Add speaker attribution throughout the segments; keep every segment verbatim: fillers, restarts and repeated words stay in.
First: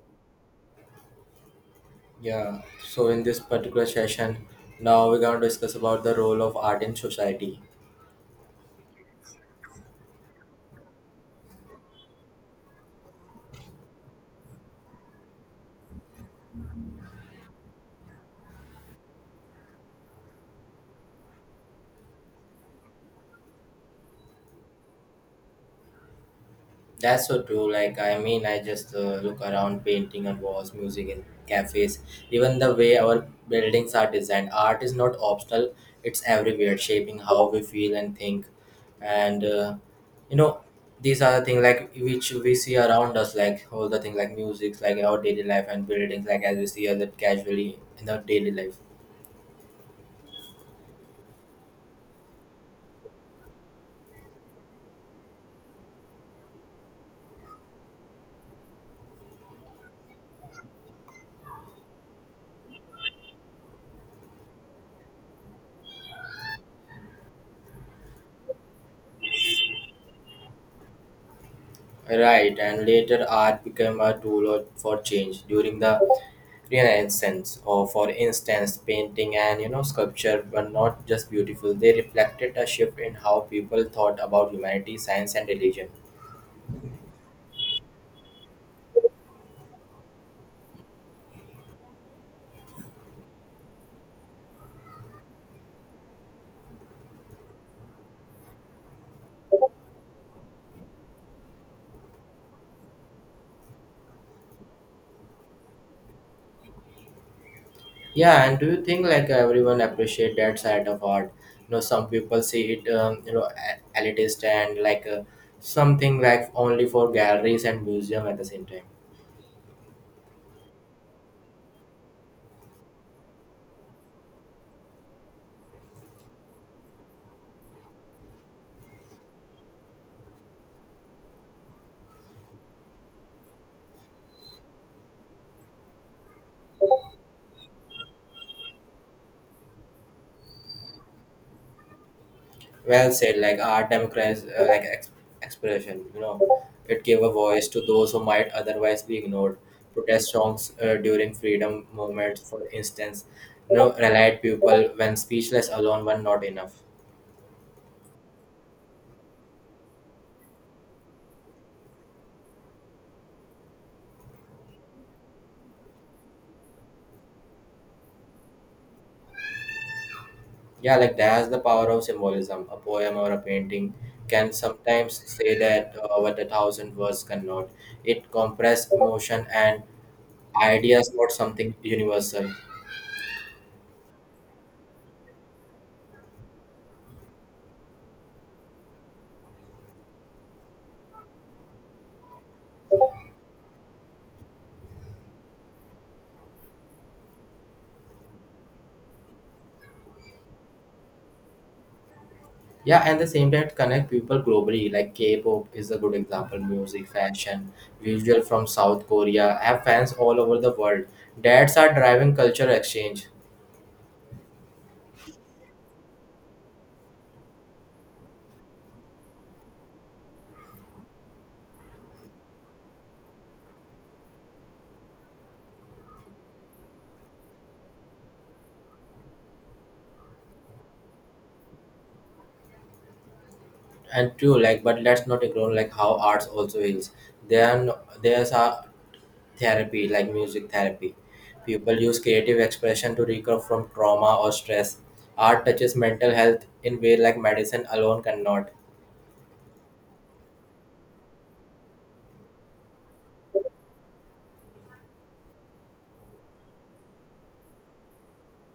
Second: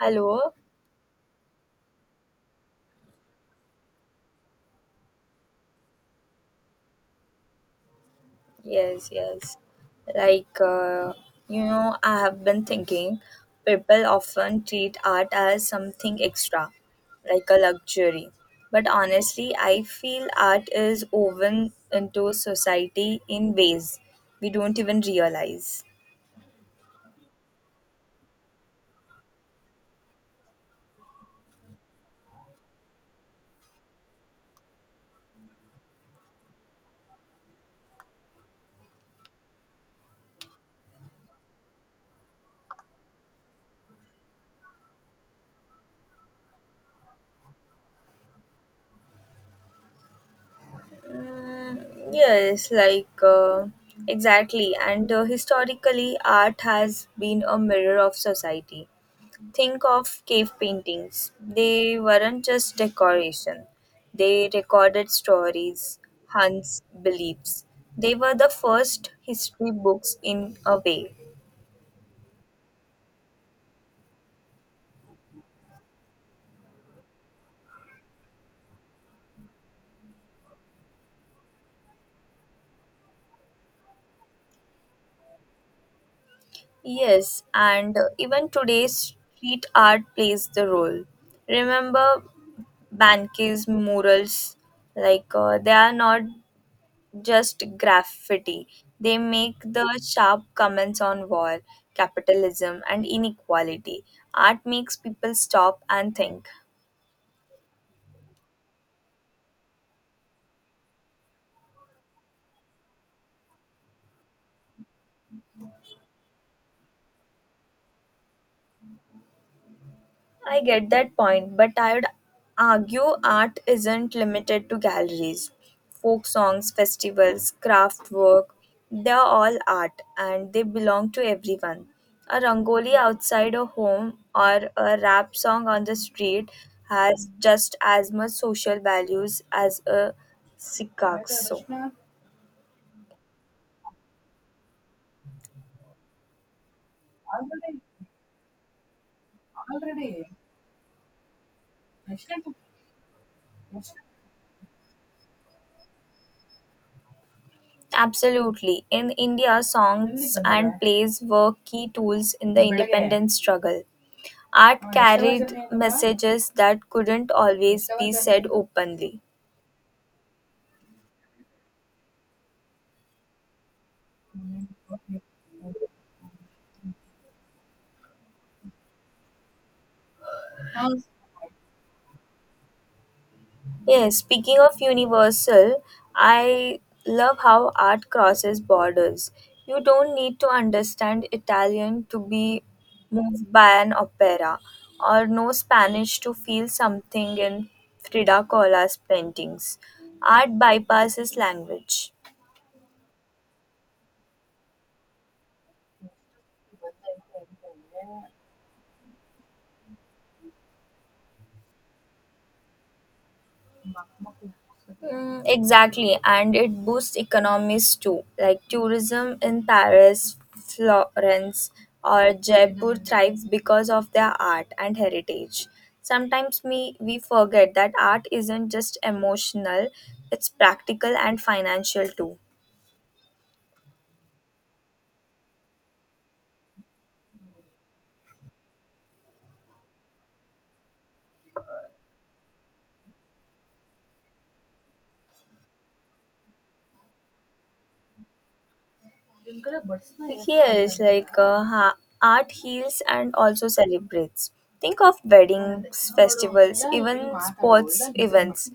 Speaker 1: Hello.
Speaker 2: Yeah, so in this particular session, now we're going to discuss about the role of art in society.
Speaker 1: Yes, yes. Like, uh, you know, I have been thinking people often treat art as something extra, like a luxury. But honestly, I feel art is woven into society in ways we don't even realize.
Speaker 2: That's so true. Like, I mean, I just uh, look around painting on walls, music in cafes, even the way our buildings are designed. Art is not optional, it's everywhere, shaping how we feel and think. And, uh, you know, these are the things like which we see around us, like all the things like music, like our daily life, and buildings, like as we see other casually in our daily life.
Speaker 1: Mm, yes, like uh, exactly. And uh, Historically, art has been a mirror of society. Think of cave paintings. They weren't just decoration, they recorded stories, hunts, beliefs. They were the first history books in a way.
Speaker 2: Right, and later art became a tool for change. During the Renaissance, or for instance, painting and you know sculpture were not just beautiful; they reflected a shift in how people thought about humanity, science, and religion.
Speaker 1: Yes, and uh, even today's street art plays the role. Remember Banki's murals? Like, uh, they are not just graffiti. They make the sharp comments on war, capitalism, and inequality. Art makes people stop and think.
Speaker 2: Yeah, and do you think like everyone appreciate that side of art? You know, some people see it, um, you know, a- elitist and like uh, something like only for galleries and museum at the same time.
Speaker 1: I get that point, but I'd argue art isn't limited to galleries. Folk songs, festivals, craft work, they're all art and they belong to everyone. A rangoli outside a home or a rap song on the street has just as much social values as a sikasso.
Speaker 2: Well said, like art democratized uh, like ex- expression. You know it gave a voice to those who might otherwise be ignored. Protest songs uh, during freedom movements, for instance, you know rallied people when speechless alone were not enough.
Speaker 1: Absolutely. In India, songs and plays were key tools in the independence struggle. Art carried messages that couldn't always be said openly.
Speaker 2: Yeah, like that's the power of symbolism. A poem or a painting can sometimes say that uh, what a thousand words cannot. It compress emotion and ideas for something universal.
Speaker 1: Yes, speaking of universal, I love how art crosses borders. You don't need to understand Italian to be moved by an opera, or know Spanish to feel something in Frida Kahlo's paintings. Art bypasses language.
Speaker 2: Yeah, and the same time connect people globally. Like K-pop is a good example. Music, fashion, visual from South Korea have fans all over the world. That's are driving culture exchange.
Speaker 1: Mm, exactly, and it boosts economies too, like tourism in Paris, Florence, or Jaipur thrives because of their art and heritage. Sometimes we, we forget that art isn't just emotional, it's practical and financial too.
Speaker 2: And true, like, but let's not ignore like how arts also heals. Then there's a therapy, like music therapy. People use creative expression to recover from trauma or stress. Art touches mental health in way like medicine alone cannot.
Speaker 1: Yes, like uh, ha- Art heals and also celebrates. Think of weddings, festivals, even sports events.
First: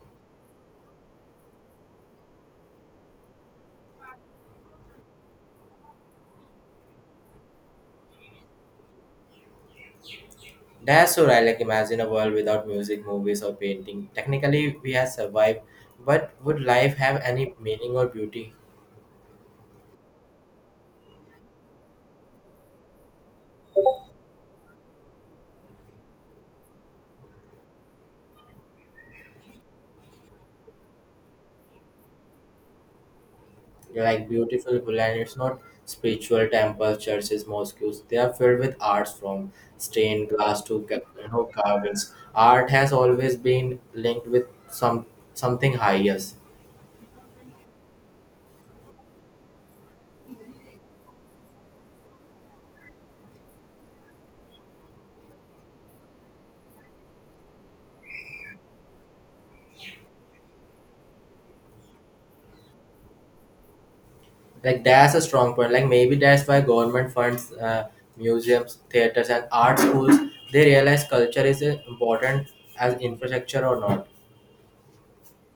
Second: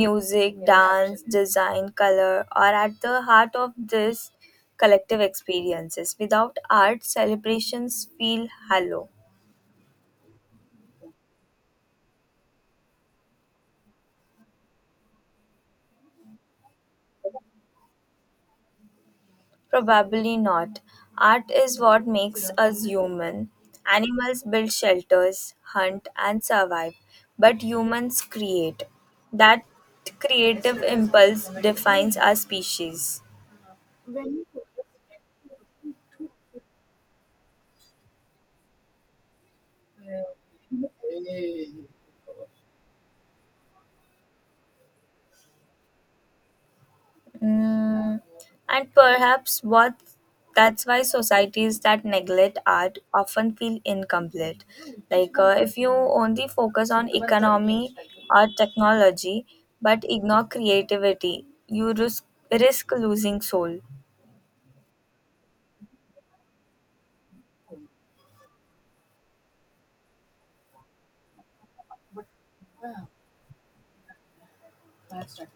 Speaker 1: Music, dance, design, color are at the heart of this collective experiences. Without art, celebrations feel hollow.
Speaker 2: That's so right. Like imagine a world without music, movies, or painting. Technically, we have survived, but would life have any meaning or beauty?
Speaker 1: Probably not. Art is what makes us human. Animals build shelters, hunt, and survive, but humans create. That creative impulse defines our species.
Speaker 2: Like beautiful, and it's not spiritual temples, churches, mosques. They are filled with arts from stained glass to ca- you know carvings. Art has always been linked with some something higher.
Speaker 1: Mm, and perhaps what That's why societies that neglect art often feel incomplete. Like uh, if you only focus on economy or technology but ignore creativity, you risk, risk losing soul.
Speaker 2: Like that's a strong point. Like maybe that's why government funds uh, museums, theaters, and art schools. They realize culture is uh, important as infrastructure or not.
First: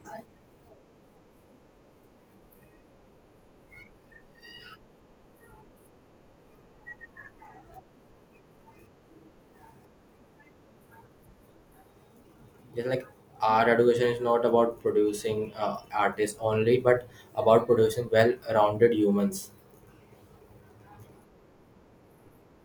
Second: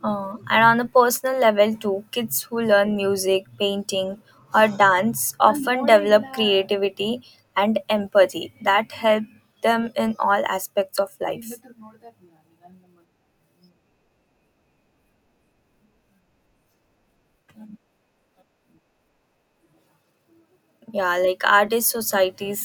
Speaker 1: Uh, and on a personal level, too, kids who learn music, painting, or dance often develop creativity and empathy that help them in all aspects of life.
Speaker 2: Just like art education is not about producing uh, artists only, but about producing well-rounded humans.
Speaker 1: Yeah, like art is society's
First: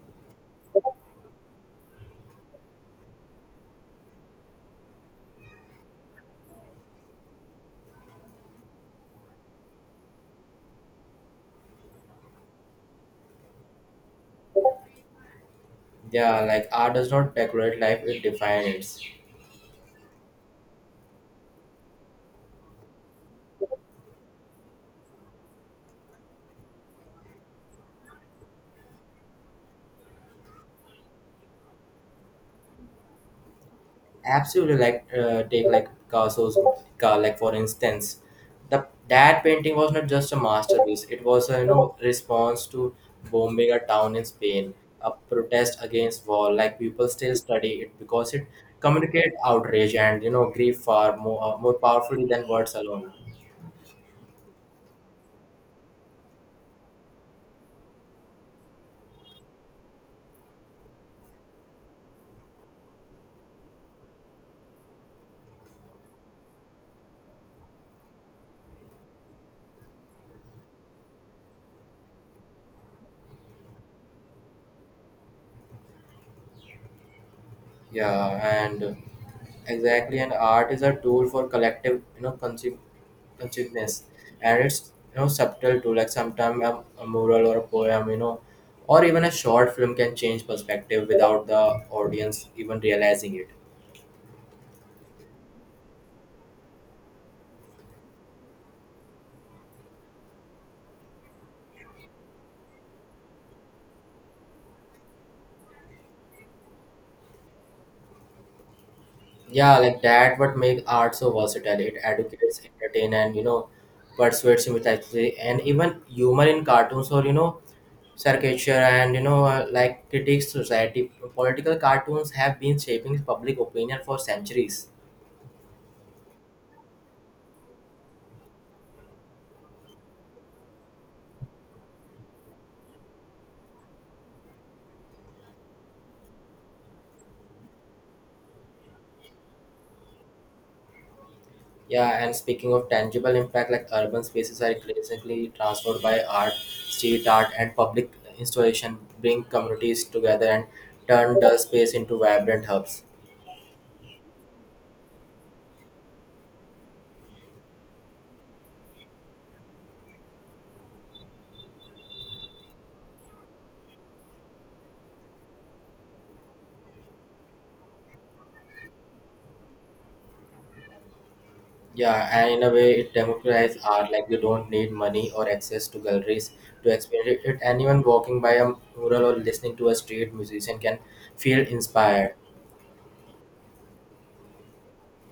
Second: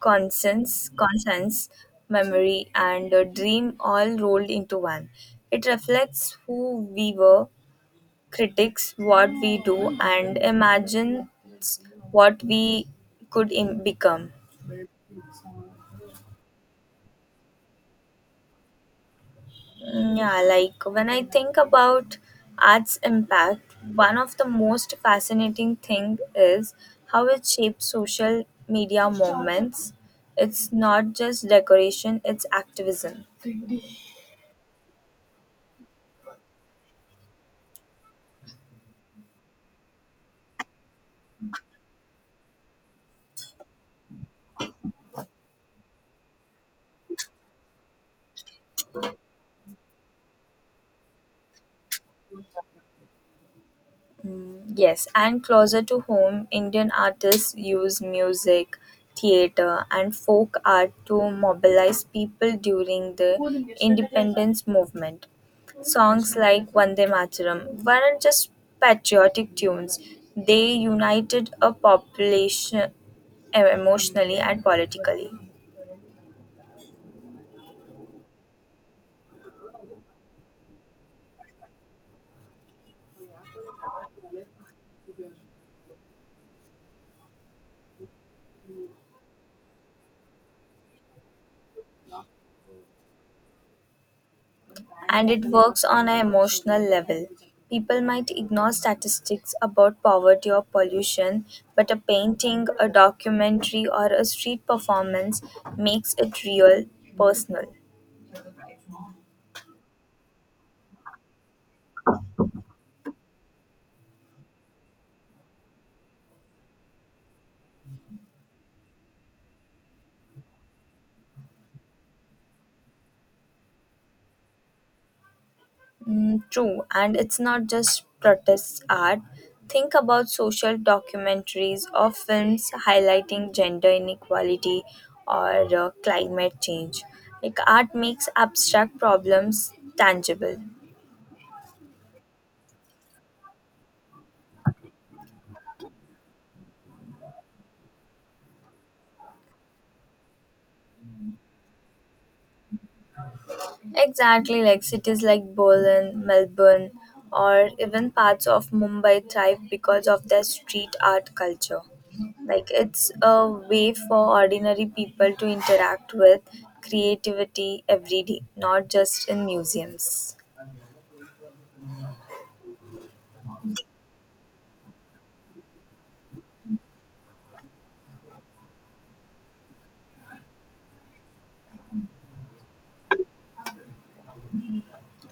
Speaker 1: conscience, conscience, memory, and a dream all rolled into one. It reflects who we were critics what we do and imagines what we could Im- become.
Speaker 2: Yeah, like art does not decorate life, it defines it.
Speaker 1: Mm, Yeah, like when I think about art's impact, one of the most fascinating thing is how it shapes social media movements. It's not just decoration, it's activism.
Speaker 2: Absolutely, like uh, take like Picasso's car, like, for instance, the that painting was not just a masterpiece, it was a, you know response to bombing a town in Spain, a protest against war. Like people still study it because it communicate outrage and you know grief far more uh, more powerfully than words alone.
Speaker 1: Yes, and closer to home, Indian artists use music, theatre, and folk art to mobilize people during the independence movement. Songs like Vande Mataram weren't just patriotic tunes, they united a population eh, emotionally and politically.
Speaker 2: Yeah, and exactly, and art is a tool for collective, you know, consci- consciousness, and it's you know subtle too. Like sometimes a, a mural or a poem, you know, or even a short film can change perspective without the audience even realizing it.
Speaker 1: And it works on an emotional level. People might ignore statistics about poverty or pollution, but a painting, a documentary, or a street performance makes it real, personal.
Speaker 2: Yeah, like that. What make art so versatile? It educates, entertain, and you know, persuades immediately. And even humor in cartoons or you know caricature and you know uh, like critiques society. Political cartoons have been shaping public opinion for centuries.
Speaker 1: Mm, true, and it's not just protest art. Think about social documentaries or films highlighting gender inequality or uh, climate change. Like art makes abstract problems tangible.
Speaker 2: Yeah, and speaking of tangible impact, like urban spaces are increasingly transformed by art. Street art and public installation bring communities together and turn the space into vibrant hubs.
Speaker 1: Exactly, like cities like Berlin, Melbourne, or even parts of Mumbai thrive because of their street art culture. Like it's a way for ordinary people to interact with creativity every day, not just in museums.
Speaker 2: Yeah, and in a way it democratizes art. Like you don't need money or access to galleries to experience it. Anyone walking by a mural or listening to a street musician can feel inspired.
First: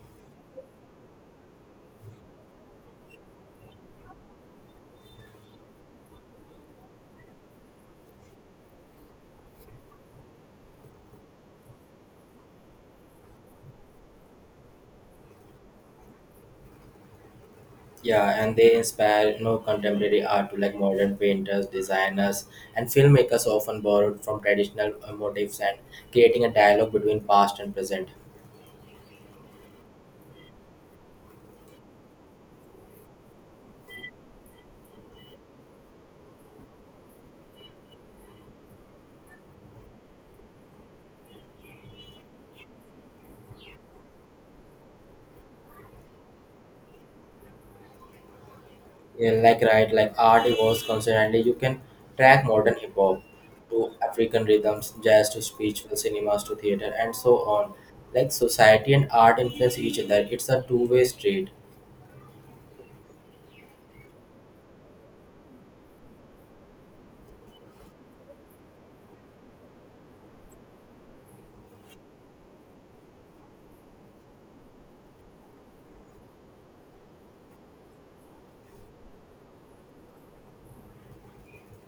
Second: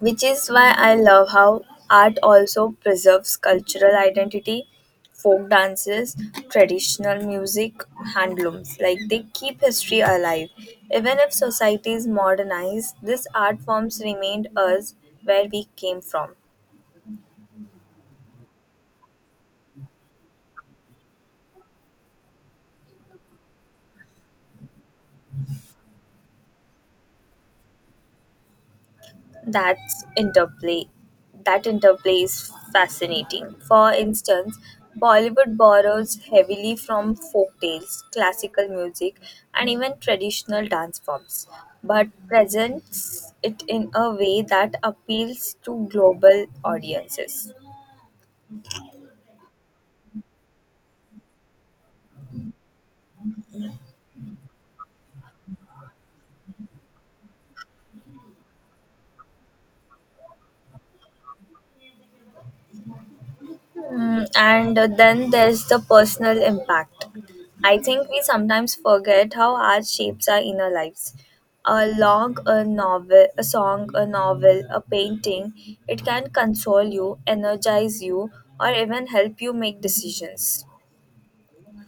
Speaker 1: Which is why I love how art also preserves cultural identity, folk dances, traditional music, handlooms. Like they keep history alive. Even if societies modernize, these art forms remind us where we came from.
Speaker 2: Yeah, and they inspire you know contemporary art to. Like modern painters, designers, and filmmakers often borrowed from traditional uh, motifs and creating a dialogue between past and present.
Speaker 1: that's interplay that interplay is fascinating. For instance, bollywood borrows heavily from folk tales, classical music, and even traditional dance forms, but presents it in a way that appeals to global audiences.
Speaker 2: Yeah, like right, like art evolves constantly. You can track modern hip hop to African rhythms, jazz to spiritual cinemas to theater, and so on. Like society and art influence each other. It's a two-way street.
Speaker 1: Mm, and then there's the personal impact. I think we sometimes forget how art shapes our inner lives. A log, a novel, a song, A novel, a painting, it can console you, energize you, or even help you make decisions.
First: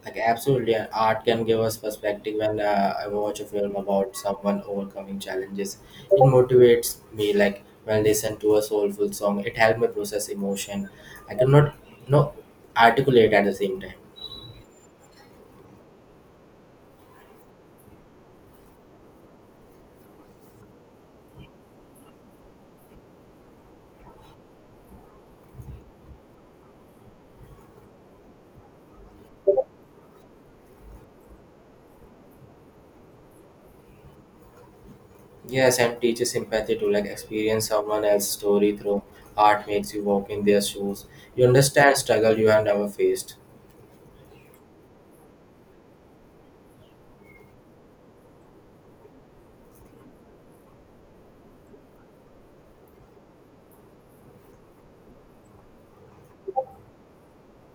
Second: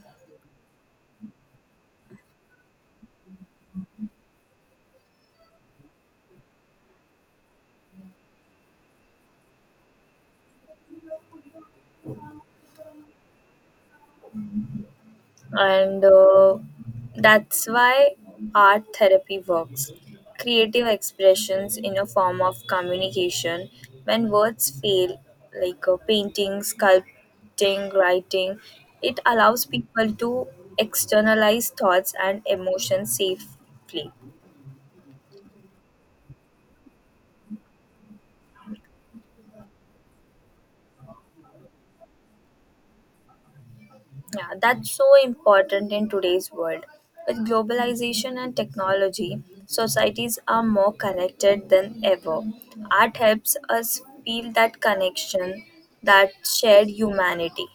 Speaker 2: Like absolutely, and art can give us perspective. When uh, I watch a film about someone overcoming challenges, it motivates me. Like when I listen to a soulful song, it helps me process emotion. I cannot, you know, articulate at the same time.
Speaker 1: And uh, That's why art therapy works. Creative expressions in a form of communication when words fail, like uh, painting, sculpting, writing, it allows people to externalize thoughts and emotions safely.
Speaker 2: Yes, and teaches empathy to. Like experience someone else's story through art makes you walk in their shoes. You understand struggle you have never faced.
Speaker 1: Yeah, that's so important in today's world. With globalization and technology, societies are more connected than ever. Art helps us feel that connection, that shared humanity.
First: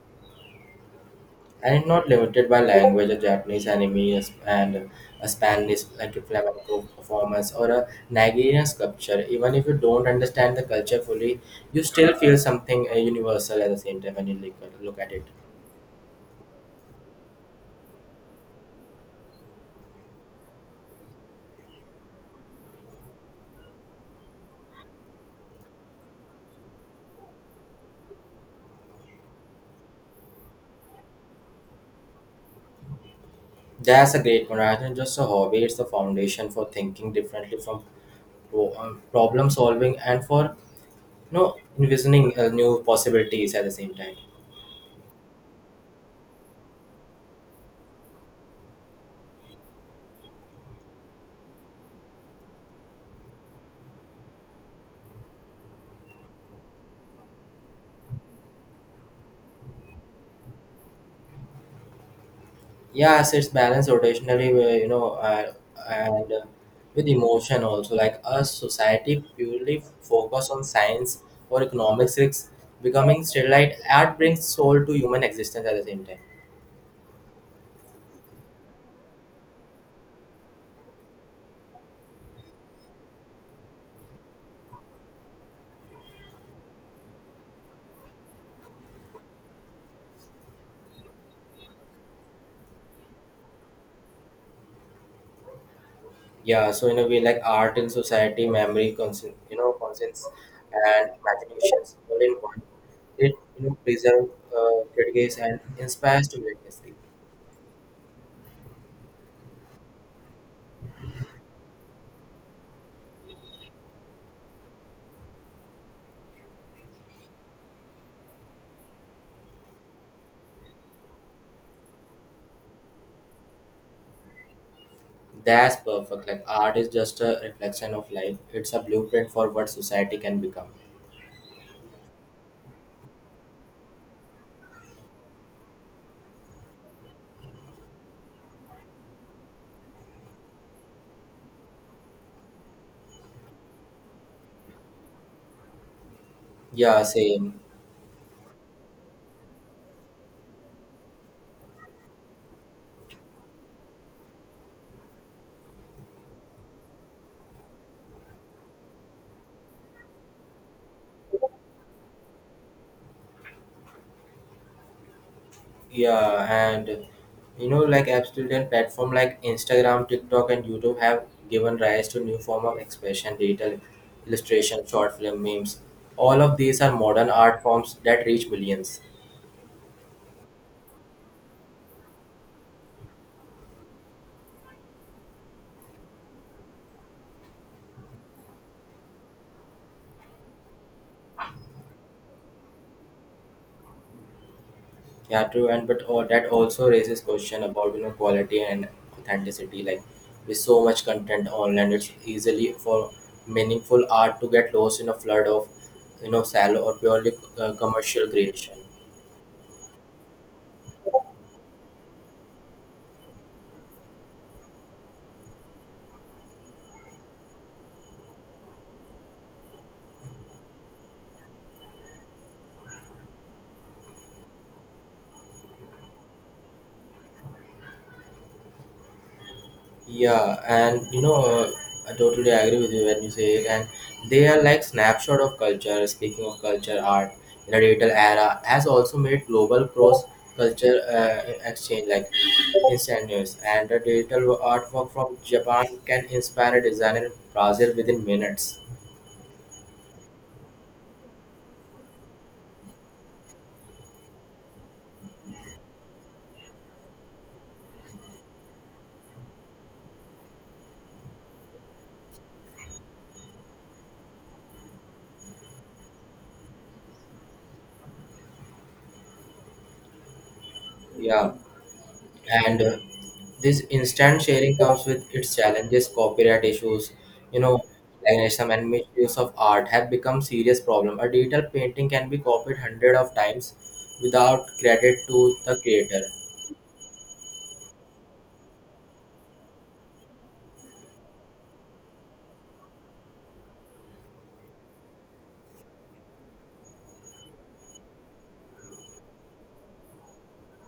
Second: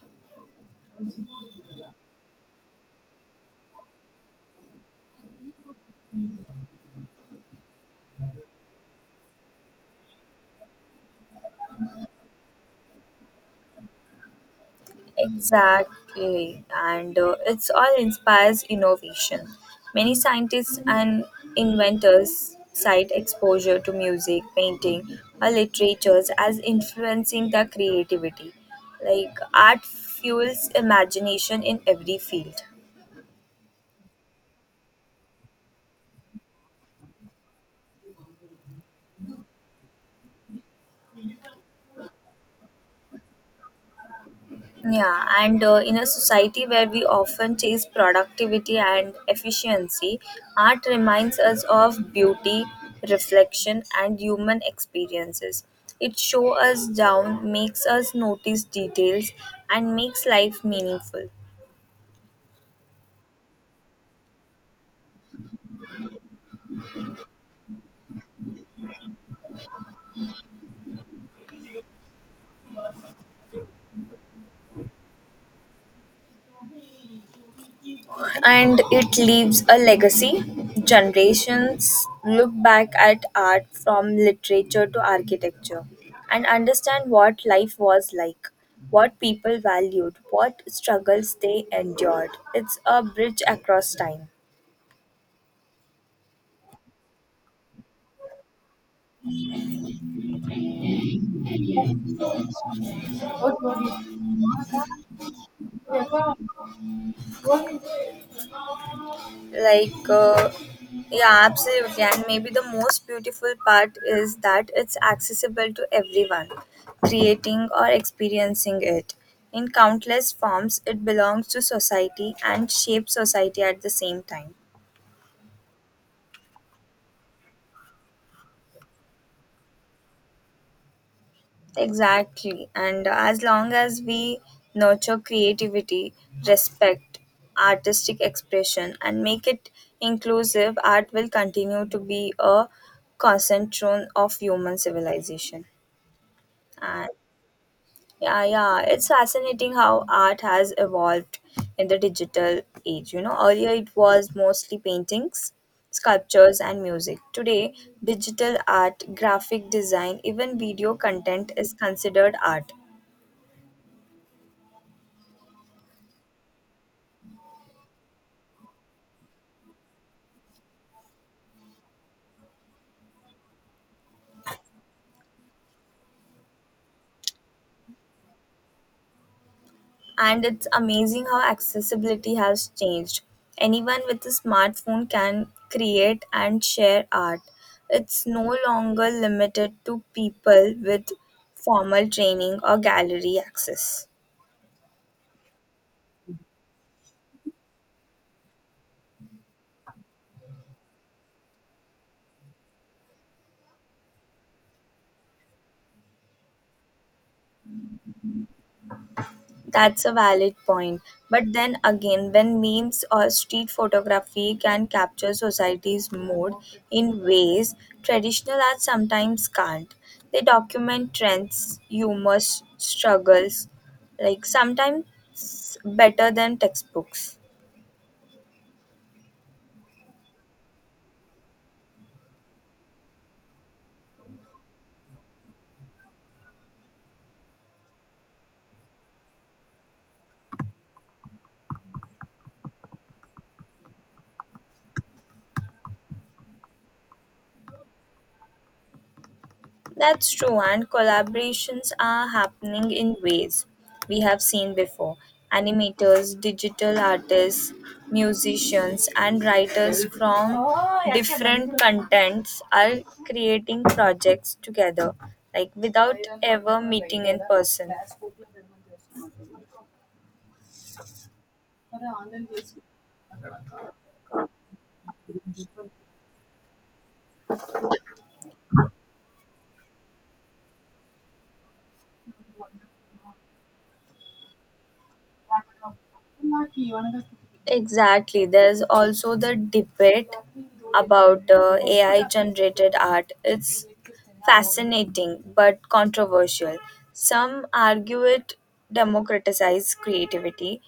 Speaker 2: And not limited by language, a Japanese anime a and a Spanish like a flamenco performance or a Nigerian sculpture. Even if you don't understand the culture fully, you still feel something uh, universal at the same time when you look at, look at it.
Speaker 1: Exactly, and uh, it's all inspires innovation. Many scientists and inventors cite exposure to music, painting, or literatures as influencing their creativity. Like art fuels imagination in every field.
Speaker 2: That's a great one. Rather than just a hobby, it's the foundation for thinking differently from pro- um, problem solving and for you know envisioning uh, new possibilities at the same time.
Speaker 1: Yeah, and uh, in a society where we often chase productivity and efficiency, art reminds us of beauty, reflection, and human experiences. It shows us down, makes us notice details, and makes life meaningful.
Speaker 2: Yeah, so it's balanced rotationally where you know uh, and uh, with emotion also. Like us society purely focus on science or economics risks becoming sterilite. Art brings soul to human existence at the same time.
Speaker 1: And it leaves a legacy. Generations look back at art from literature to architecture and understand what life was like, what people valued, what struggles they endured. It's a bridge across time.
Speaker 2: Yeah, so in a way, like art in society memory conscience, you know conscience and imaginations all in one. It you know preserve, uh, critiques and inspires to witnessing.
Speaker 1: like uh, yeah, absolutely. And maybe the most beautiful part is that it's accessible to everyone, creating or experiencing it in countless forms. It belongs to society and shapes society at the same time.
Speaker 2: That's perfect. Like art is just a reflection of life, it's a blueprint for what society can become.
Speaker 1: Exactly, and as long as we nurture creativity, respect artistic expression, and make it inclusive, art will continue to be a cornerstone of human civilization.
Speaker 2: Yeah,
Speaker 1: And
Speaker 2: same.
Speaker 1: yeah, yeah, it's fascinating how art has evolved in the digital age. You know, earlier it was mostly paintings, sculptures, and music. Today, digital art, graphic design, even video content is considered art.
Speaker 2: Yeah, and you know, like absolute platform like Instagram, TikTok, and YouTube have given rise to new form of expression, digital illustration, short film memes. All of these are modern art forms that reach millions.
Speaker 1: And it's amazing how accessibility has changed. Anyone with a smartphone can create and share art. It's no longer limited to people with formal training or gallery access.
Speaker 2: Yeah, true, and but all, that also raises question about you know quality and authenticity. Like with so much content online, it's easily for meaningful art to get lost in a flood of you know shallow or purely uh, commercial creation.
Speaker 1: That's a valid point. But then again, when memes or street photography can capture society's mood in ways traditional art sometimes can't, they document trends, humor, struggles, like sometimes better than textbooks.
Speaker 2: Yeah, and you know, uh, I totally agree with you when you say it. And they are like snapshot of culture. Speaking of culture, art in a digital era has also made global cross culture uh, exchange like instantaneous. And a digital artwork from Japan can inspire a designer in Brazil within minutes.
Speaker 1: That's true, and collaborations are happening in ways we have seen before. Animators, digital artists, musicians, and writers from different contents are creating projects together, like without ever meeting in person.
Speaker 2: Yeah, and uh, This instant sharing comes with its challenges, copyright issues, you know, plagiarism and misuse of art have become serious problem. A digital painting can be copied hundred of times without credit to the creator.
Speaker 1: Exactly. There's also the debate about uh, A I generated art. It's fascinating but controversial. Some argue it democratizes creativity,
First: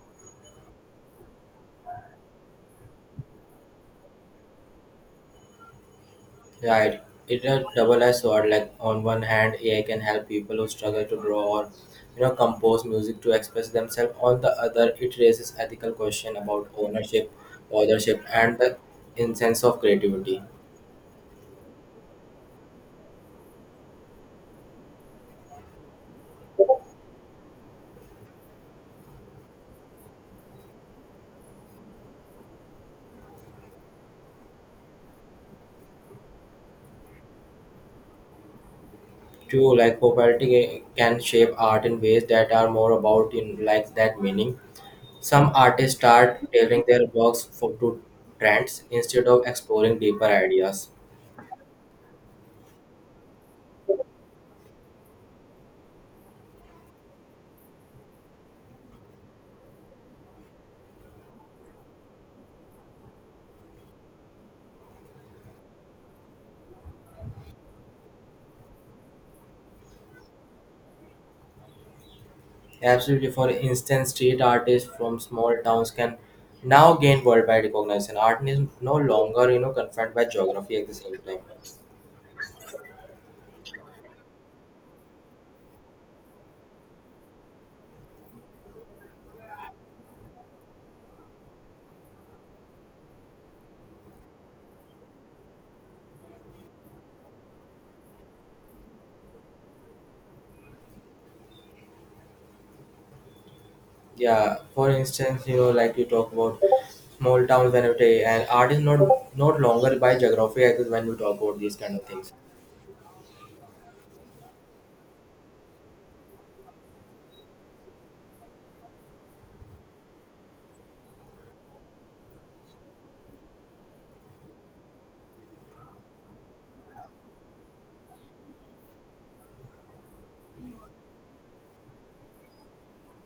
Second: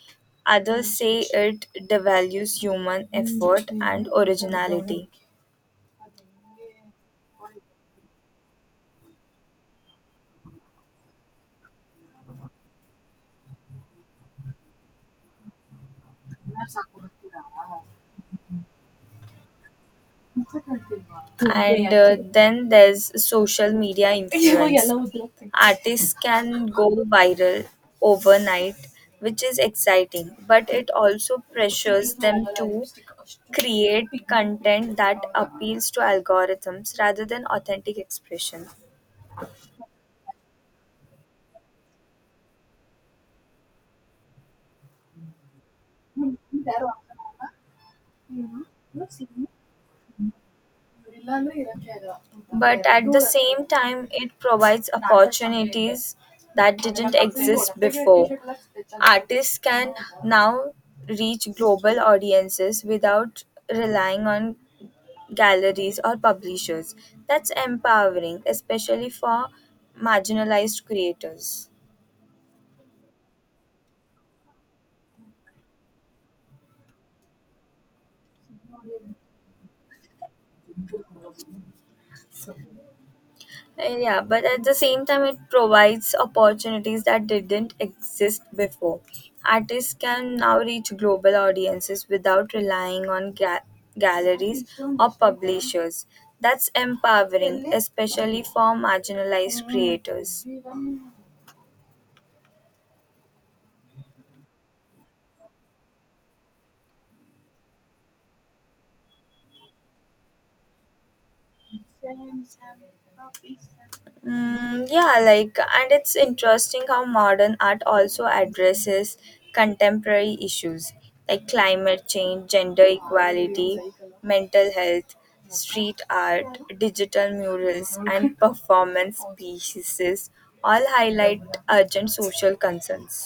Speaker 1: others say it devalues human effort and originality.
Speaker 2: Right. It's a double-edged sword. Like on one hand, A I can help people who struggle to draw or you know compose music to express themselves. On the other, it raises ethical question about ownership, authorship, and the incense of creativity.
Speaker 1: And uh, Then there's social media influence. Artists can go viral overnight, which is exciting, but it also pressures them to create content that appeals to algorithms rather than authentic expression.
Speaker 2: True, like popularity can shape art in ways that are more about in like that meaning. Some artists start tailoring their works for to trends instead of exploring deeper ideas.
Speaker 1: But at the same time, it provides opportunities that didn't exist before. Artists can now reach global audiences without relying on galleries or publishers. That's empowering, especially for marginalized creators.
Speaker 2: Absolutely, for instance, street artists from small towns can now gain worldwide recognition. Art is no longer you know confined by geography at the same time.
Speaker 1: Uh, Yeah, but at the same time, it provides opportunities that didn't exist before. Artists can now reach global audiences without relying on ga- galleries or publishers. That's empowering, especially for marginalized creators.
Speaker 2: Yeah, for instance, you know, like you talk about small towns when you take, and art is not not longer by geography. I guess when you talk about these kind of things.
Speaker 1: Mm, yeah, like, and it's interesting how modern art also addresses contemporary issues like climate change, gender equality, mental health, street art, digital murals, and performance pieces all highlight urgent social concerns.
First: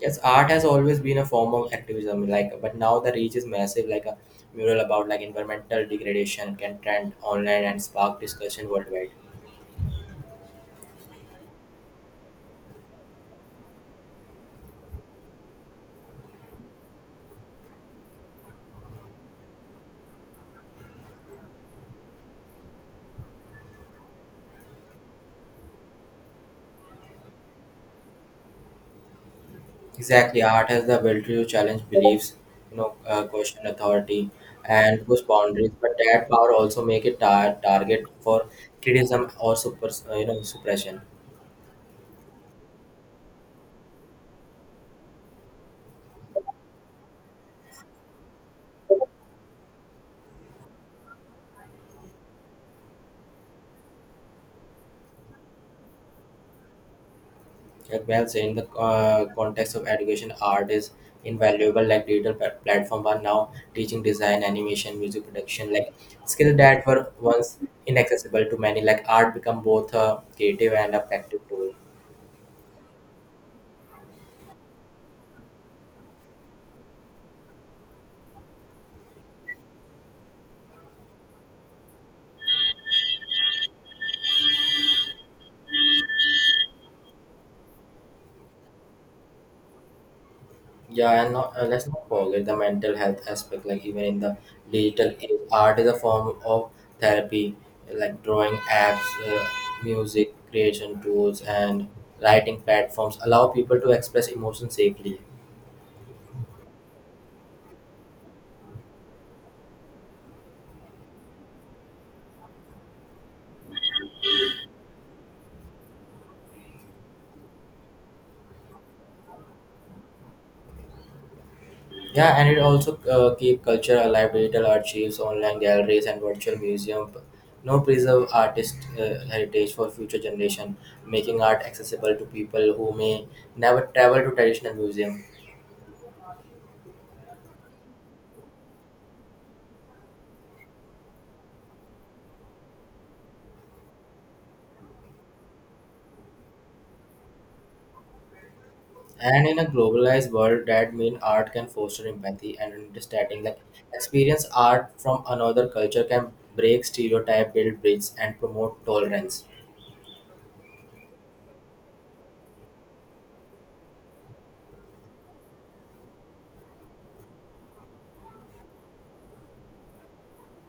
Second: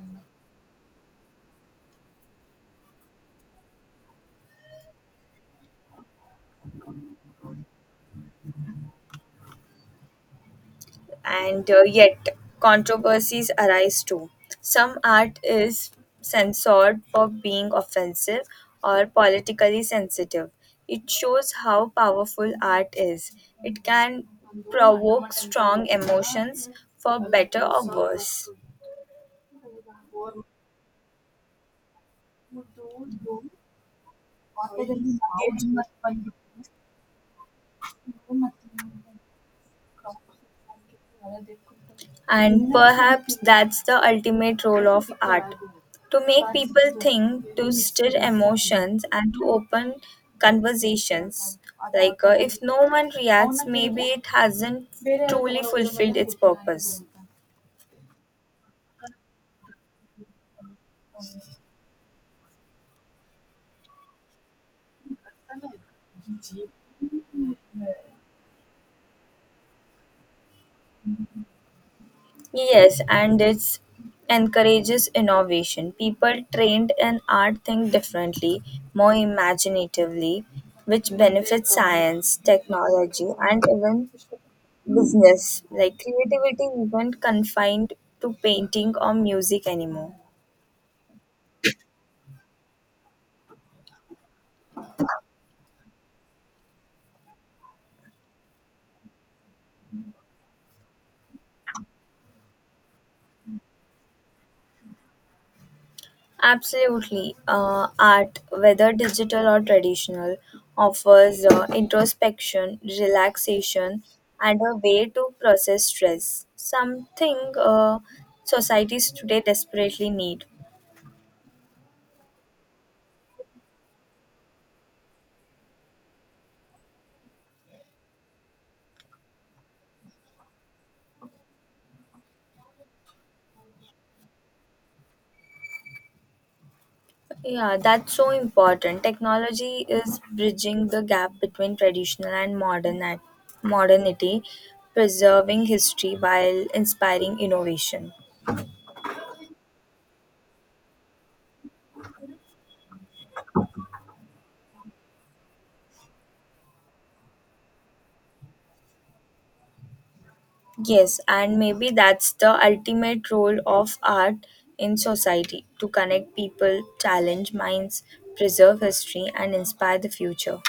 Speaker 2: Yes, art has always been a form of activism, like, but now the reach is massive. Like a mural about like environmental degradation can trend online and spark discussion worldwide.
Speaker 1: And uh, Yet controversies arise too. Some art is censored for being offensive or politically sensitive. It shows how powerful art is. It can provoke strong emotions for better or worse.
Speaker 2: Exactly, art has the ability to challenge beliefs, you know, uh, question authority, and push boundaries. But that power also make it tar- target for criticism or super, uh, you know, suppression.
Speaker 1: And perhaps that's the ultimate role of art: to make people think, to stir emotions, and to open conversations. Like, uh, if no one reacts, maybe it hasn't truly fulfilled its purpose.
Speaker 2: As Well say In the uh, context of education, art is invaluable. Like digital pla- platform are now teaching design, animation, music production, like skills that were once inaccessible to many. Like art become both a creative and a practical tool.
Speaker 1: Yes, and it encourages innovation. People trained in art think differently, more imaginatively, which benefits science, technology, and even business. Like creativity isn't confined to painting or music anymore.
Speaker 2: Yeah, and not, uh, let's not forget the mental health aspect. Like even in the digital age, art is a form of therapy. Like drawing apps, uh, music creation tools, and writing platforms allow people to express emotions safely.
Speaker 1: Absolutely. Uh, art, whether digital or traditional, offers uh, introspection, relaxation, and a way to process stress, something uh, societies today desperately need.
Speaker 2: Yeah, and it also uh, keep culture alive. Digital archives, online galleries, and virtual museum now preserve artist uh, heritage for future generation, making art accessible to people who may never travel to traditional museum.
Speaker 1: Yeah, that's so important. Technology is bridging the gap between traditional and modern at- modernity, preserving history while inspiring innovation.
Speaker 2: And in a globalized world, that means art can foster empathy and understanding. Like experience art from another culture can break stereotype, build bridges, and promote tolerance.
Speaker 1: Yes, and maybe that's the ultimate role of art in society: to connect people, challenge minds, preserve history, and inspire the future.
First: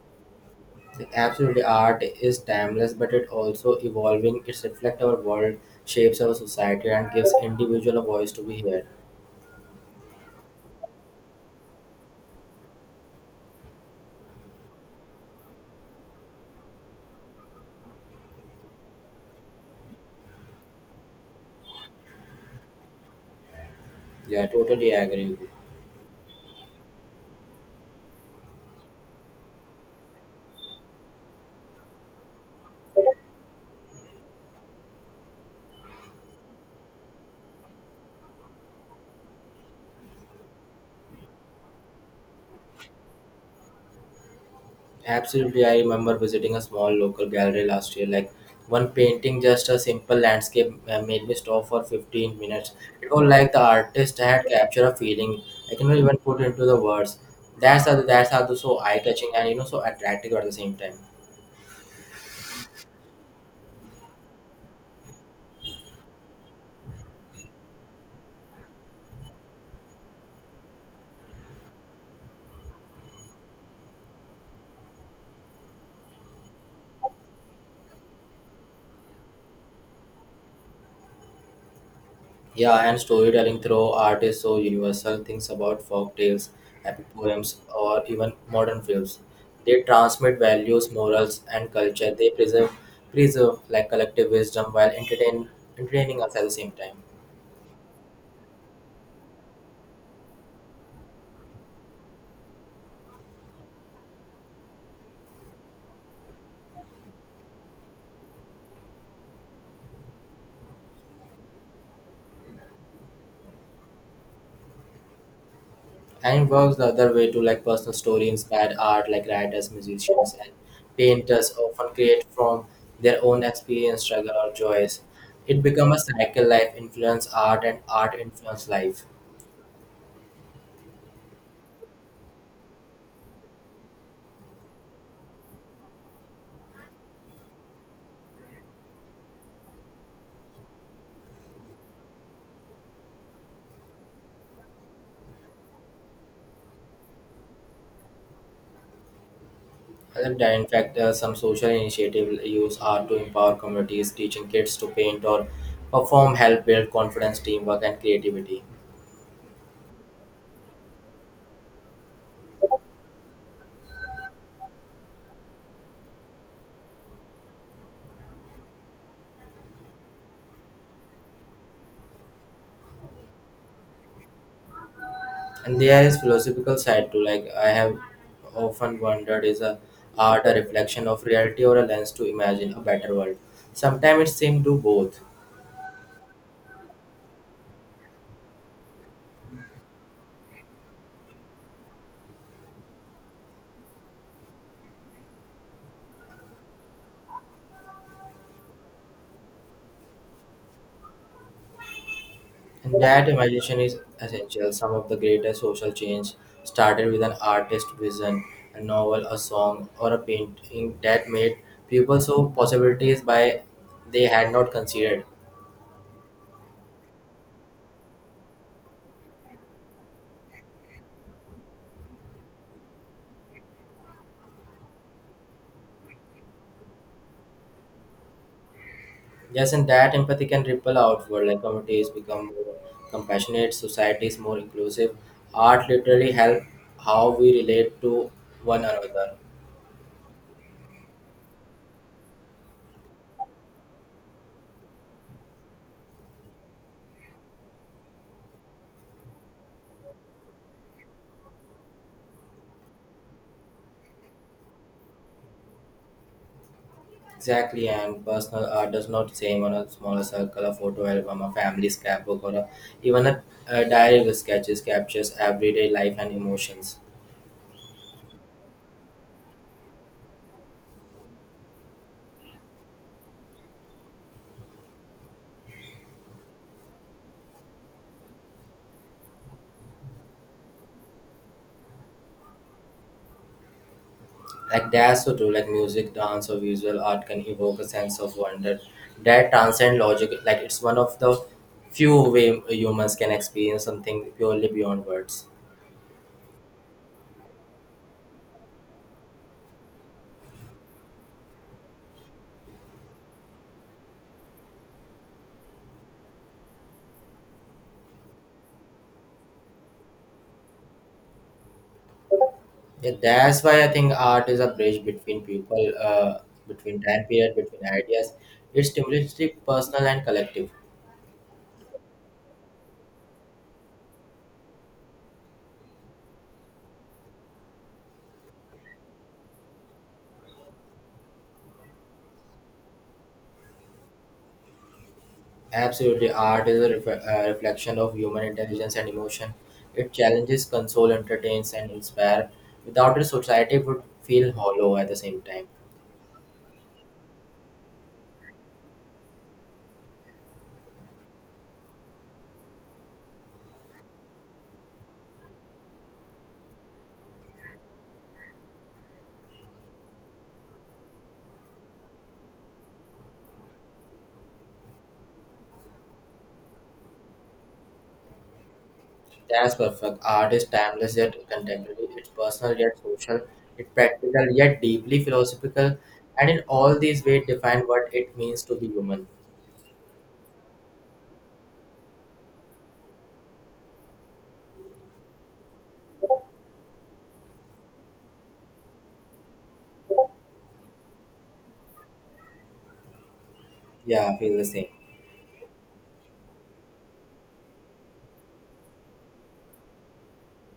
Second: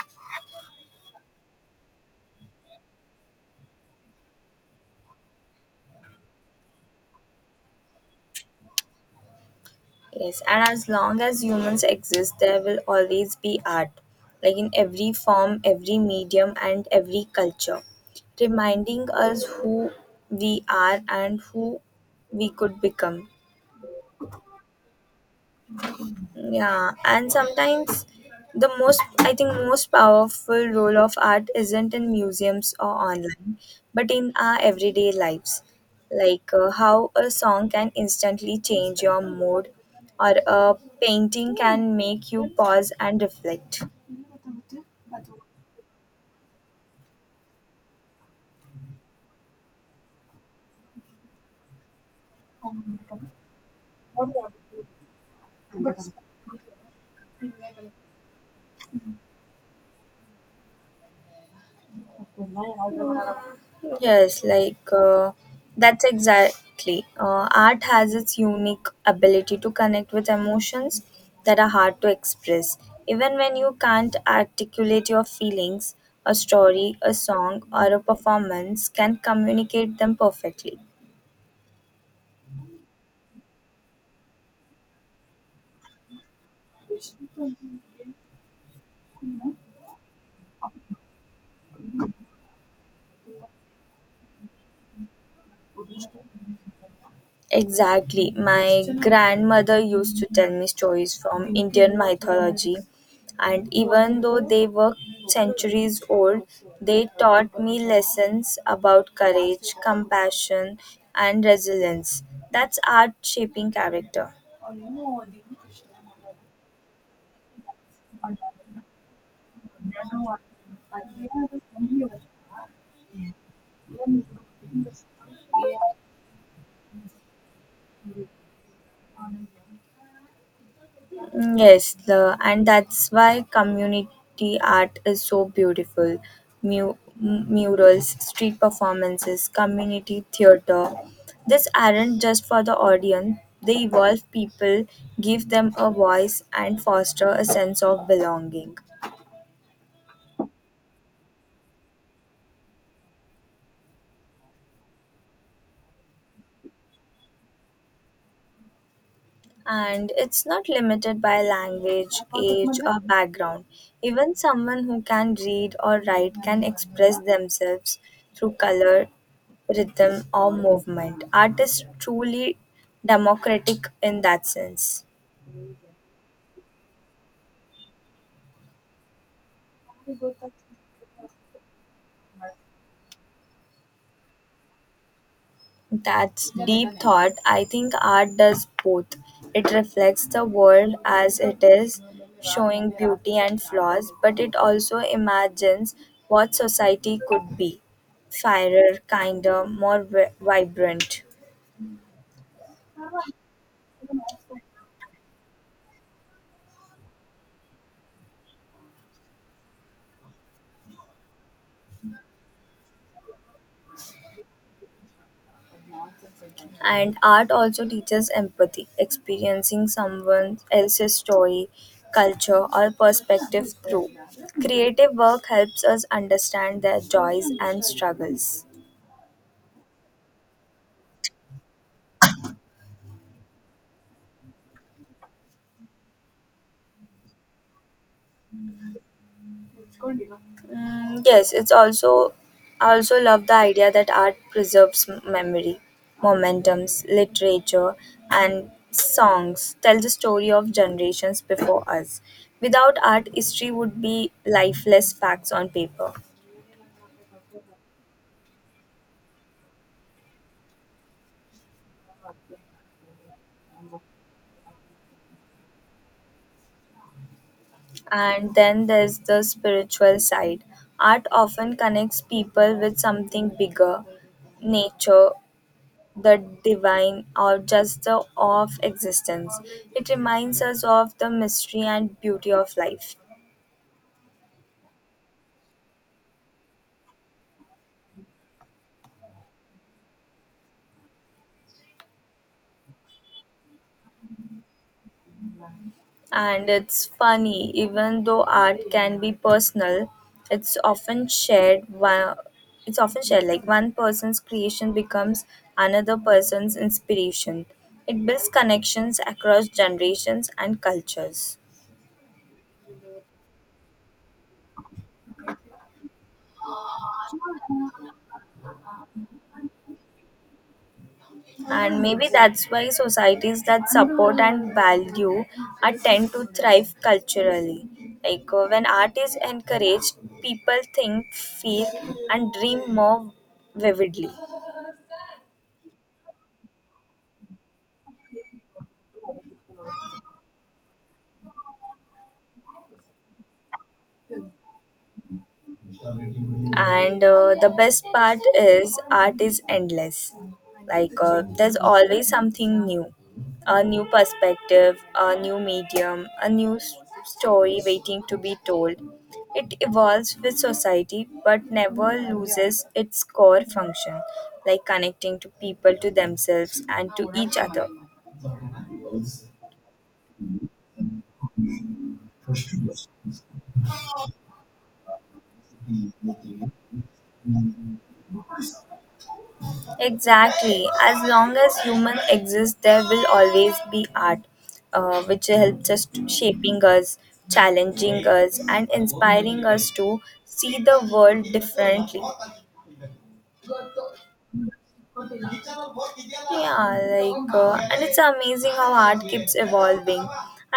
Speaker 2: Absolutely, art is timeless, but it also evolving. It's reflect our world, shapes our society, and gives individual a voice to be heard.
Speaker 1: Yes, and as long as humans exist, there will always be art, like in every form, every medium, and every culture, reminding us who we are and who we could become.
Speaker 2: Yeah, totally agree.
Speaker 1: Yeah, and sometimes the most, I think, most powerful role of art isn't in museums or online, but in our everyday lives. Like uh, how a song can instantly change your mood, or a painting can make you pause and reflect.
Speaker 2: Absolutely, I remember visiting a small local gallery last year. Like one painting, just a simple landscape, uh, made me stop for fifteen minutes. It was like the artist had captured a feeling I cannot even put into the words. That's how that's how so eye catching and you know so attractive at the same time.
Speaker 1: Yes, like uh, that's exactly. Uh, art has its unique ability to connect with emotions that are hard to express. Even when you can't articulate your feelings, a story, a song, or a performance can communicate them perfectly.
Speaker 2: Yeah, and storytelling through art is so universal. Things about folk tales, epic poems, or even modern films. They transmit values, morals, and culture. They preserve, preserve like collective wisdom while entertain, entertaining us at the same time.
Speaker 1: Exactly. My grandmother used to tell me stories from Indian mythology, and even though they were centuries old, they taught me lessons about courage, compassion, and resilience. That's art shaping character.
Speaker 2: And it works the other way too. Like personal story inspired art, like writers, musicians, and painters often create from their own experience, struggle, or joys. It becomes a cycle. Life influence art, and art influence life.
Speaker 1: Mm, Yes, the, and that's why community art is so beautiful. Mu- m- Murals, street performances, community theater. These aren't just for the audience, they evolve people, give them a voice, and foster a sense of belonging.
Speaker 2: Uh, In fact, uh, some social initiatives use art to empower communities, teaching kids to paint or perform help build confidence, teamwork, and creativity.
Speaker 1: And it's not limited by language, age, or background. Even someone who can read or write can express themselves through color, rhythm, or movement. Art is truly democratic in that sense.
Speaker 2: And there is philosophical side too. Like I have often wondered, is a art a reflection of reality or a lens to imagine a better world? Sometimes it seems to both.
Speaker 1: That's deep thought. I think art does both. It reflects the world as it is, showing beauty and flaws, but it also imagines what society could be: fairer, kinder, more vi- vibrant.
Speaker 2: That imagination is essential. Some of the greatest social change started with an artist's vision, a novel, a song, or a painting that made people saw possibilities by they had not considered.
Speaker 1: And art also teaches empathy, experiencing someone else's story, culture, or perspective through. Creative work helps us understand their joys and struggles.
Speaker 2: Yes, and that empathy can ripple outward. Like communities become more compassionate, societies more inclusive. Art literally help how we relate to one another.
Speaker 1: Mm, yes, it's also I also love the idea that art preserves m- memory, momentums, literature, and songs tell the story of generations before us. Without art, history would be lifeless facts on paper.
Speaker 2: Exactly, and personal art does not same on a smaller circle, a photo album, a family scrapbook, or a, even a, a diary with sketches captures everyday life and emotions.
Speaker 1: And then there's the spiritual side. Art often connects people with something bigger, nature, the divine, or just the awe of existence. It reminds us of the mystery and beauty of life.
Speaker 2: Like that's so true. Like music, dance, or visual art can evoke a sense of wonder that transcend logic. Like it's one of the few way humans can experience something purely beyond words.
Speaker 1: And it's funny, even though art can be personal, it's often shared. While, it's often shared like one person's creation becomes another person's inspiration. It builds connections across generations and cultures.
Speaker 2: Yeah, that's why I think art is a bridge between people, uh, between time period, between ideas. It's stimulates the personal and collective.
Speaker 1: And maybe that's why societies that support and value art tend to thrive culturally. Like uh, when art is encouraged, people think, feel, and dream more vividly.
Speaker 2: Absolutely, art is a ref- uh, reflection of human intelligence and emotion. It challenges, consoles, entertains, and inspires. Without it, society would feel hollow at the same time.
Speaker 1: And uh, The best part is art is endless. Like uh, there's always something new, a new perspective, a new medium, a new s- story waiting to be told. It evolves with society but never loses its core function, like connecting to people, to themselves, and to each other.
Speaker 2: That's perfect. Art is timeless yet contemporary. It's personal yet social. It's practical yet deeply philosophical. And in all these ways, define what it means to be human.
Speaker 1: Exactly. As long as human exists, there will always be art, uh, which helps us to- shaping us, challenging us, and inspiring us to see the world differently.
Speaker 2: Yeah, I feel the same.
Speaker 1: Yeah, like, uh, and it's amazing how art keeps evolving.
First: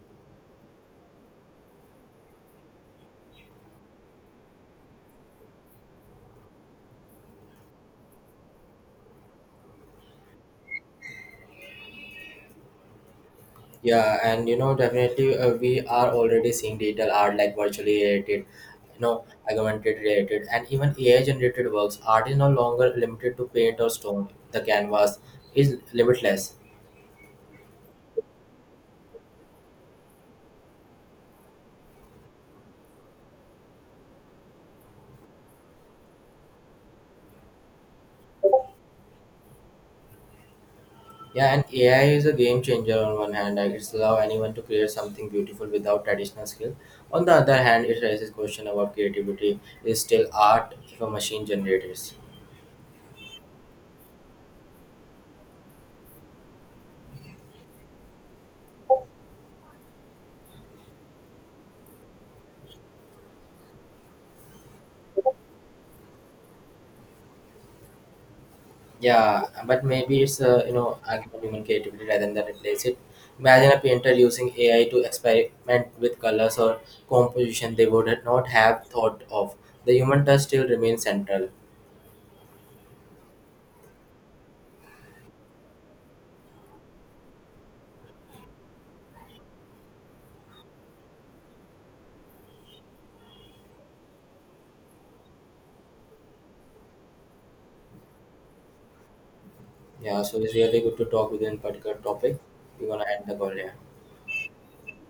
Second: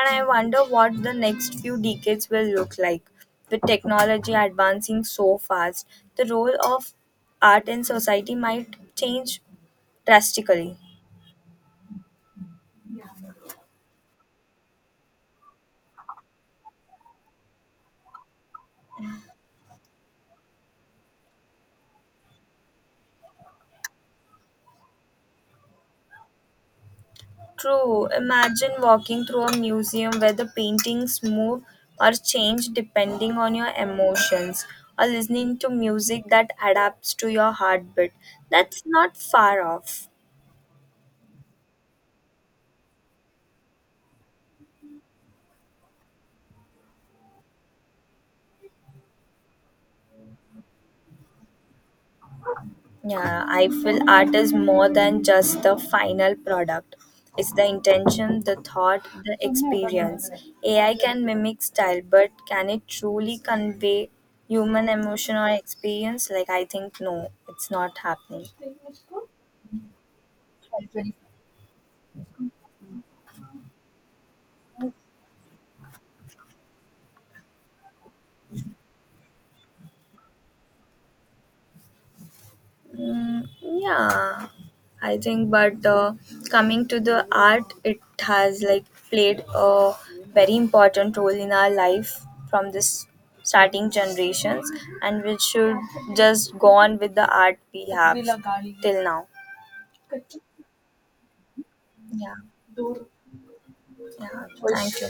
Speaker 1: And I wonder what the next few decades will look like. With technology advancing so fast, the role of art in society might change drastically.
Speaker 2: Yeah, and you know, definitely, uh, we are already seeing digital art like virtually related, you know, augmented related, and even A I generated works. Art is no longer limited to paint or stone. The canvas is limitless.
Speaker 1: True, imagine walking through a museum where the paintings move or change depending on your emotions, or listening to music that adapts to your heartbeat. That's not far off.
Speaker 2: Yeah, and A I is a game changer on one hand, like it's allow anyone to create something beautiful without traditional skill. On the other hand, it raises question about creativity. Is still art if a machine generates?
Speaker 1: Yeah, I feel art is more than just the final product. It's the intention, the thought, the experience. A I can mimic style, but can it truly convey human emotion or experience? Like, I think no, it's not happening.
Speaker 2: Yeah, but maybe it's uh, you know argument human creativity rather than replace it. Imagine a painter using A I to experiment with colors or composition they would not have thought of. The human touch still remains central.
Speaker 1: Mm, yeah, I think, but uh, coming to the art, it has like played a very important role in our life from this starting generations, and we should just go on with the art we have till now.
Speaker 2: Yeah, so it's really good to talk within particular
Speaker 1: Yeah,
Speaker 2: topic. We're gonna end the call here.
Speaker 1: yeah, thank you.